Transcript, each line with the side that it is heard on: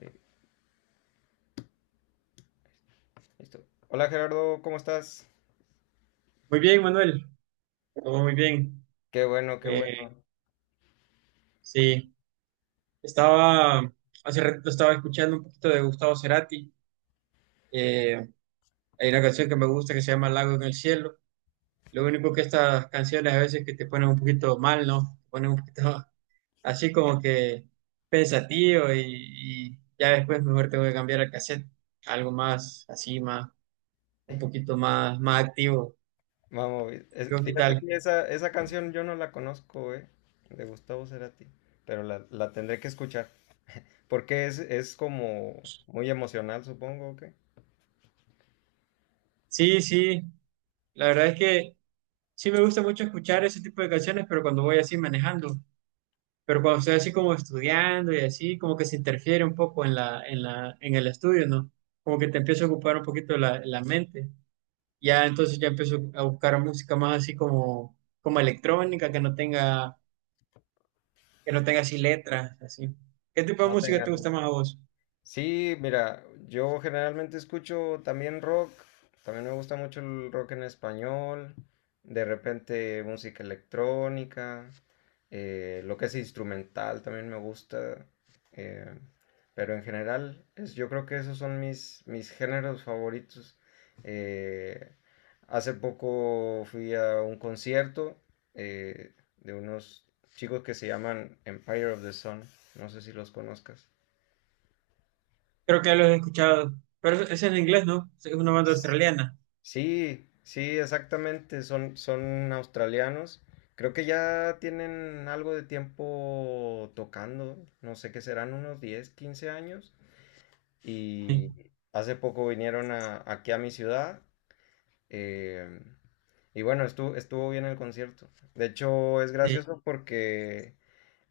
left: Eh, listo. Hola Gerardo, ¿cómo estás?
right: Muy bien, Manuel, todo muy bien.
left: Qué bueno, qué
right: Eh,
left: bueno.
right: sí, estaba, hace rato estaba escuchando un poquito de Gustavo Cerati. Eh, Hay una canción que me gusta que se llama Lago en el Cielo. Lo único que estas canciones a veces que te ponen un poquito mal, ¿no? Te ponen un poquito así como que pensativo y ya después mejor tengo que cambiar al cassette. Algo más un poquito más, más activo.
left: Vamos,
right: Digo, ¿qué
left: fíjate
right: tal?
left: que esa canción yo no la conozco, de Gustavo Cerati, pero la tendré que escuchar, porque es como muy emocional, supongo, que
right: Sí, sí, la verdad es que... Sí me gusta mucho escuchar ese tipo de canciones, pero cuando voy así manejando, pero cuando estoy así como estudiando y así, como que se interfiere un poco en en el estudio, ¿no? Como que te empieza a ocupar un poquito la mente. Ya entonces ya empiezo a buscar música más así como electrónica, que no tenga así letras, así. ¿Qué tipo de
left: No
right: música te
left: tengas.
right: gusta más a vos?
left: Sí, mira, yo generalmente escucho también rock, también me gusta mucho el rock en español, de repente música electrónica, lo que es instrumental también me gusta, eh, pero en general es, yo creo que esos son mis géneros favoritos. Eh, hace poco fui a un concierto de unos chicos que se llaman Empire of the Sun, no sé si los conozcas.
right: Creo que ya lo he escuchado, pero es en inglés, ¿no? Es una banda australiana.
left: Sí, sí, exactamente, son australianos. Creo que ya tienen algo de tiempo tocando, no sé qué serán, unos 10, 15 años.
right: Sí,
left: Y hace poco vinieron aquí a mi ciudad. eh, y bueno, estuvo bien el concierto. De hecho, es
right: sí.
left: gracioso porque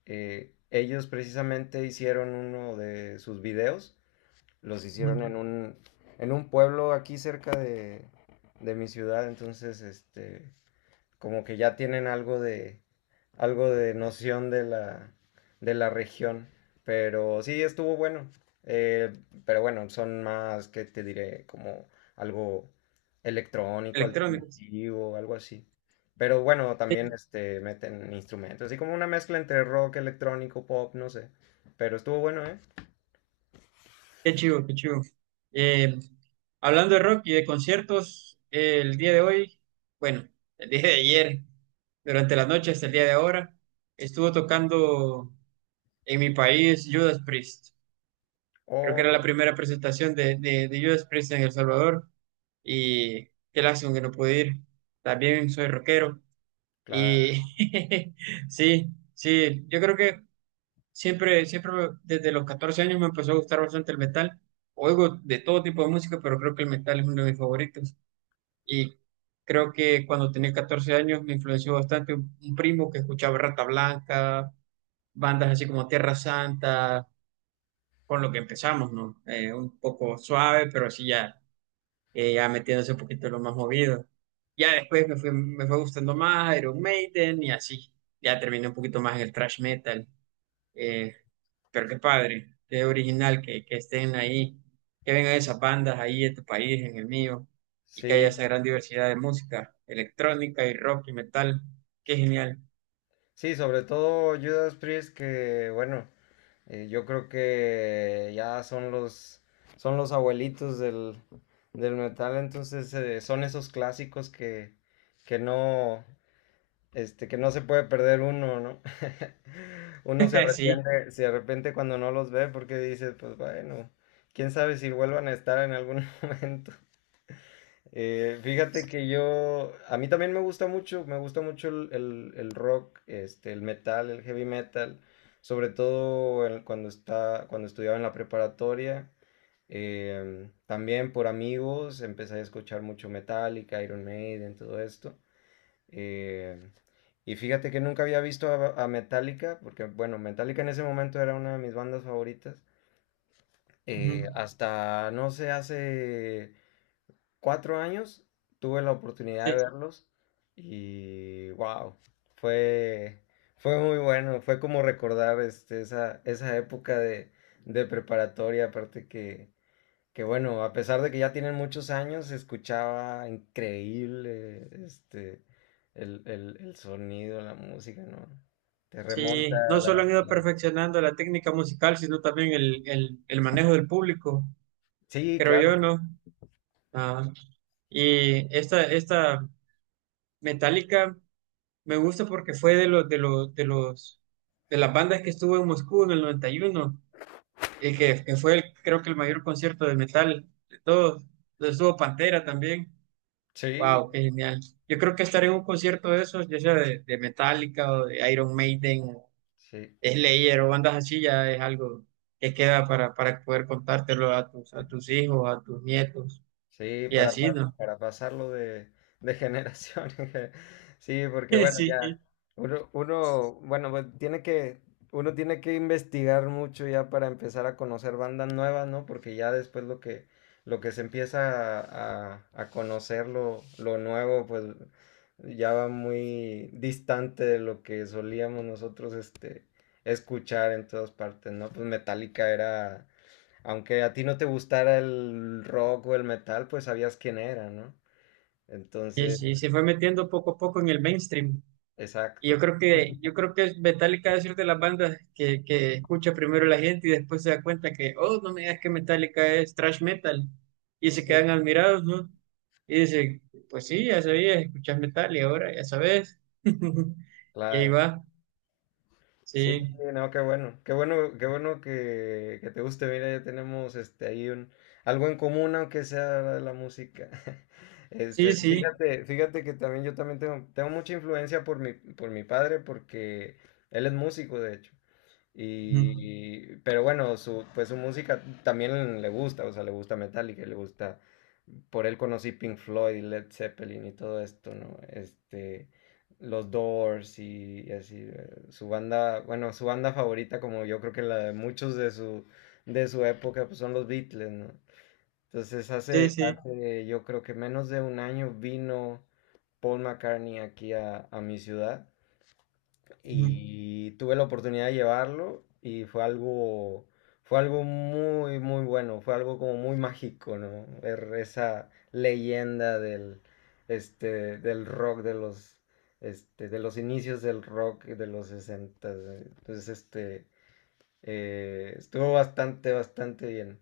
left: ellos precisamente hicieron uno de sus videos. Los
right: Ujú.
left: hicieron en en un pueblo aquí cerca de mi ciudad, entonces, este, como que ya tienen algo de noción de de la región. Pero sí, estuvo bueno. Eh, pero bueno, son más, ¿que te diré? Como algo electrónico,
right: Electrónicos.
left: alternativo, algo así. Pero bueno, también este, meten instrumentos, así como una mezcla entre rock, electrónico, pop, no sé. Pero estuvo bueno, ¿eh?
right: Qué chivo, qué chivo. Eh, Hablando de rock y de conciertos, el día de hoy, bueno, el día de ayer, durante la noche hasta el día de ahora, estuvo tocando en mi país Judas Priest. Creo que
left: Oh,
right: era
left: ya,
right: la primera presentación de Judas Priest en El Salvador y qué lástima que no pude ir. También soy rockero y
left: claro.
right: sí, sí, yo creo que siempre, siempre desde los 14 años me empezó a gustar bastante el metal. Oigo de todo tipo de música, pero creo que el metal es uno de mis favoritos. Y creo que cuando tenía 14 años me influenció bastante un primo que escuchaba Rata Blanca, bandas así como Tierra Santa, con lo que empezamos, ¿no? Un poco suave, pero así ya, ya metiéndose un poquito en lo más movido. Ya después me fue gustando más Iron Maiden y así. Ya terminé un poquito más en el thrash metal. Eh, pero qué padre, qué original que estén ahí, que vengan esas bandas ahí en tu país, en el mío, y que haya
left: Sí,
right: esa gran diversidad de música electrónica y rock y metal. Qué
left: sí,
right: genial.
left: sí, sobre todo Judas Priest, que bueno, yo creo que ya son son los abuelitos del, del metal, entonces son esos clásicos que no, este, que no se puede perder uno, ¿no? Uno
right: Sí,
left: se arrepiente cuando no los ve porque dice, pues bueno, quién sabe si vuelvan a estar en algún momento. Fíjate que yo, a mí también me gusta mucho el rock, este, el metal, el heavy metal, sobre todo cuando está, cuando estudiaba en la preparatoria. También por amigos empecé a escuchar mucho Metallica, Iron Maiden, todo esto. em, y fíjate que nunca había visto a Metallica, porque bueno, Metallica en ese momento era una de mis bandas favoritas.
right: ujú,
left: Hasta, no sé, hace cuatro años tuve la oportunidad
right: sí,
left: de verlos y wow, fue, fue muy bueno, fue como recordar este, esa época de preparatoria, aparte que bueno, a pesar de que ya tienen muchos años, se escuchaba increíble este, el sonido, la música, ¿no? Te remonta
right: sí. No
left: a la...
right: solo han ido
left: la-
right: perfeccionando la técnica musical, sino también el manejo del público,
left: sí,
right: creo yo,
left: claro,
right: ¿no? Ah, y esta Metallica me gusta porque fue de de las bandas que estuvo en Moscú en el 91. El que fue, el, creo que el mayor concierto de metal de todos. Donde estuvo Pantera también.
left: sí,
right: Wow, qué genial. Yo creo que estar en un concierto de esos, ya sea de Metallica o de Iron Maiden, o
left: sí.
right: Slayer o bandas así, ya es algo que queda para poder contártelo a tus hijos, a tus nietos
left: Sí,
right: y así, ¿no?
left: para pasarlo de generación. Sí, porque bueno, ya
right: Sí,
left: uno, bueno, pues tiene que, uno tiene que investigar mucho ya para empezar a conocer bandas nuevas, ¿no? Porque ya después lo que se empieza a conocer lo nuevo, pues ya va muy distante de lo que solíamos nosotros, este, escuchar en todas partes, ¿no? Pues Metallica era aunque a ti no te gustara el rock o el metal, pues sabías quién era, ¿no?
right: sí,
left: Entonces,
right: sí, se fue metiendo poco a poco en el mainstream. Y
left: exacto.
right: yo creo que Metallica es de las bandas que escucha primero la gente y después se da cuenta que, oh, no me digas que Metallica es thrash metal. Y se
left: Sí,
right: quedan admirados, ¿no? Y dicen, pues sí, ya sabías, escuchas metal y ahora ya sabes. Y ahí
left: claro.
right: va.
left: Sí,
right: Sí,
left: no, qué bueno. Qué bueno, qué bueno que te guste. Mira, ya tenemos este ahí un algo en común, aunque sea la música. Este,
right: sí, sí.
left: fíjate, fíjate que también yo también tengo, tengo mucha influencia por mi padre, porque él es músico, de hecho.
right: Ujú.
left: Y, pero bueno, su, pues su música también le gusta, o sea, le gusta Metallica, le gusta, por él conocí Pink Floyd, Led Zeppelin y todo esto, ¿no? Este, los Doors y así, su banda, bueno, su banda favorita, como yo creo que la de muchos de de su época, pues son los Beatles, ¿no? Entonces
right: Sí, sí.
left: hace yo creo que menos de un año vino Paul McCartney aquí a mi ciudad
right: Ujú.
left: y tuve la oportunidad de llevarlo y fue algo muy, muy bueno, fue algo como muy mágico, ¿no? Ver esa leyenda del, este, del rock, de los, este, de los inicios del rock de los 60. Entonces, este, estuvo bastante, bastante bien.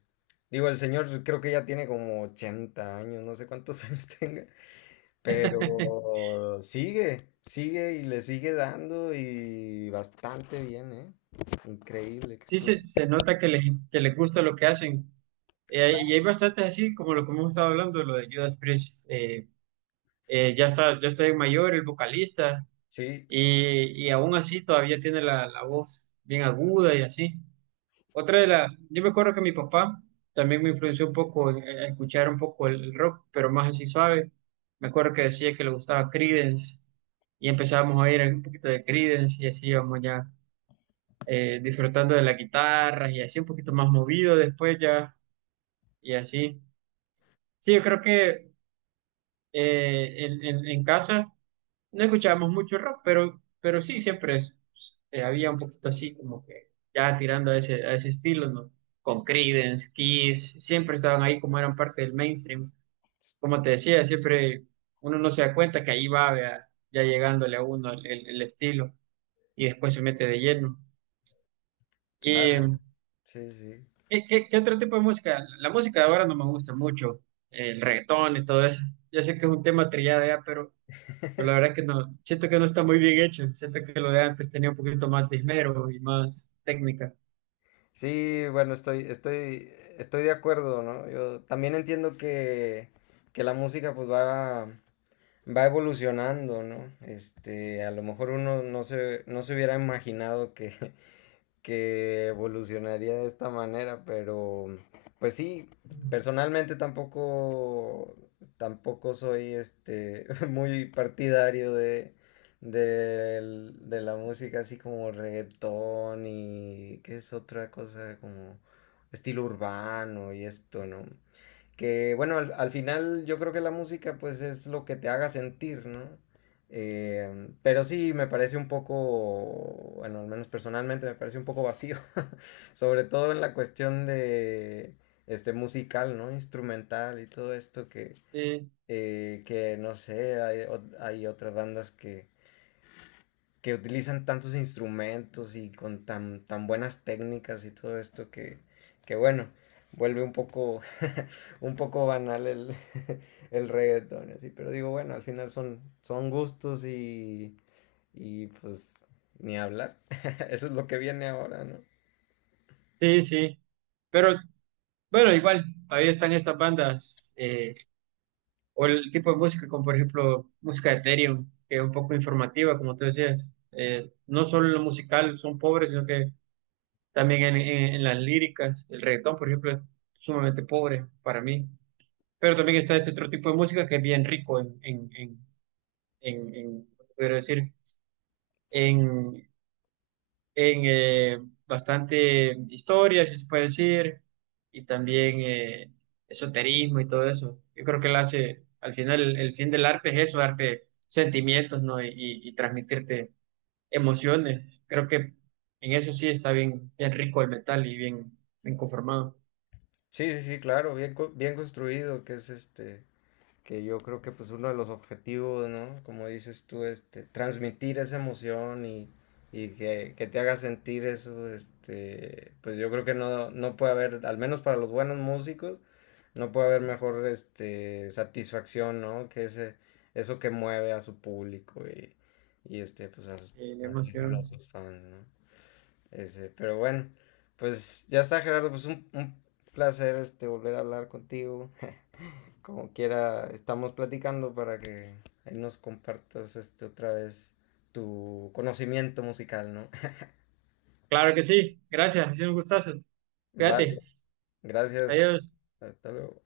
left: Digo, el señor creo que ya tiene como 80 años, no sé cuántos años tenga, pero sigue, sigue y le sigue dando y bastante bien, ¿eh? Increíble que
right: Sí,
left: estuvo.
right: se nota que que les gusta lo que hacen. Y hay bastantes así, como lo que hemos estado hablando, lo de Judas Priest. Ya está, ya está mayor, el vocalista.
left: Sí,
right: Y aún así todavía tiene la voz bien aguda y así. Otra de las, yo me acuerdo que mi papá también me influenció un poco en escuchar un poco el rock, pero más así suave. Me acuerdo que decía que le gustaba Creedence y empezábamos a ir un poquito de Creedence y así íbamos ya disfrutando de la guitarra y así un poquito más movido después ya y así. Sí, yo creo que en casa no escuchábamos mucho rock, pero sí, había un poquito así, como que ya tirando a ese estilo, ¿no? Con Creedence, Kiss, siempre estaban ahí como eran parte del mainstream. Como te decía, siempre uno no se da cuenta que ahí va, vea, ya llegándole a uno el estilo y después se mete de lleno. ¿Y
left: claro. Sí, sí.
right: qué otro tipo de música? La música de ahora no me gusta mucho, el reggaetón y todo eso. Yo sé que es un tema trillado ya, pero... Pero la verdad que no, siento que no está muy bien hecho. Siento que lo de antes tenía un poquito más de esmero y más técnica.
left: Sí, bueno, estoy de acuerdo, ¿no? Yo también entiendo que la música pues va, va evolucionando, ¿no? Este, a lo mejor uno no se, no se hubiera imaginado que, que evolucionaría de esta manera, pero pues sí, personalmente tampoco, tampoco soy este, muy partidario de, de la música así como reggaetón y qué es otra cosa como estilo urbano y esto, ¿no? Que bueno, al final yo creo que la música pues es lo que te haga sentir, ¿no? Pero sí me parece un poco, bueno, al menos personalmente me parece un poco vacío, sobre todo en la cuestión de este musical, ¿no? Instrumental y todo esto
right: Sí,
left: que no sé, hay, hay otras bandas que utilizan tantos instrumentos y con tan, tan buenas técnicas y todo esto que bueno, vuelve un poco, un poco banal el, el reggaetón, así, pero digo, bueno, al final son, son gustos y pues ni hablar, eso es lo que viene ahora, ¿no?
right: sí, sí. Pero bueno, igual, todavía están estas bandas o el tipo de música, como por ejemplo música de Ethereum, que es un poco informativa, como tú decías. No solo en lo musical son pobres, sino que también en las líricas. El reggaetón, por ejemplo, es sumamente pobre para mí. Pero también está este otro tipo de música que es bien rico en, en- podría decir, en, en bastante historia, si se puede decir, y también esoterismo y todo eso. Yo creo que él hace, al final, el fin del arte es eso, darte sentimientos, ¿no? Y transmitirte emociones. Creo que en eso sí está bien, bien rico el metal y bien, bien conformado.
left: Sí, sí, sí, claro, bien, bien construido, que es este, que yo creo que pues uno de los objetivos, ¿no? Como dices tú, este, transmitir esa emoción y que te haga sentir eso, este, pues yo creo que no, no puede haber, al menos para los buenos músicos, no puede haber mejor este, satisfacción, ¿no? Que ese, eso que mueve a su público y este, pues a sus,
right: La
left: así decirlo, a
right: emoción.
left: sus fans, ¿no? Ese, pero bueno, pues ya está Gerardo, pues un placer este, volver a hablar contigo. Como quiera, estamos platicando para que ahí nos compartas este otra vez tu conocimiento musical, ¿no?
right: Claro que sí, gracias, ha sido un gustazo.
left: Vale,
right: Cuídate,
left: gracias.
right: adiós.
left: Hasta luego.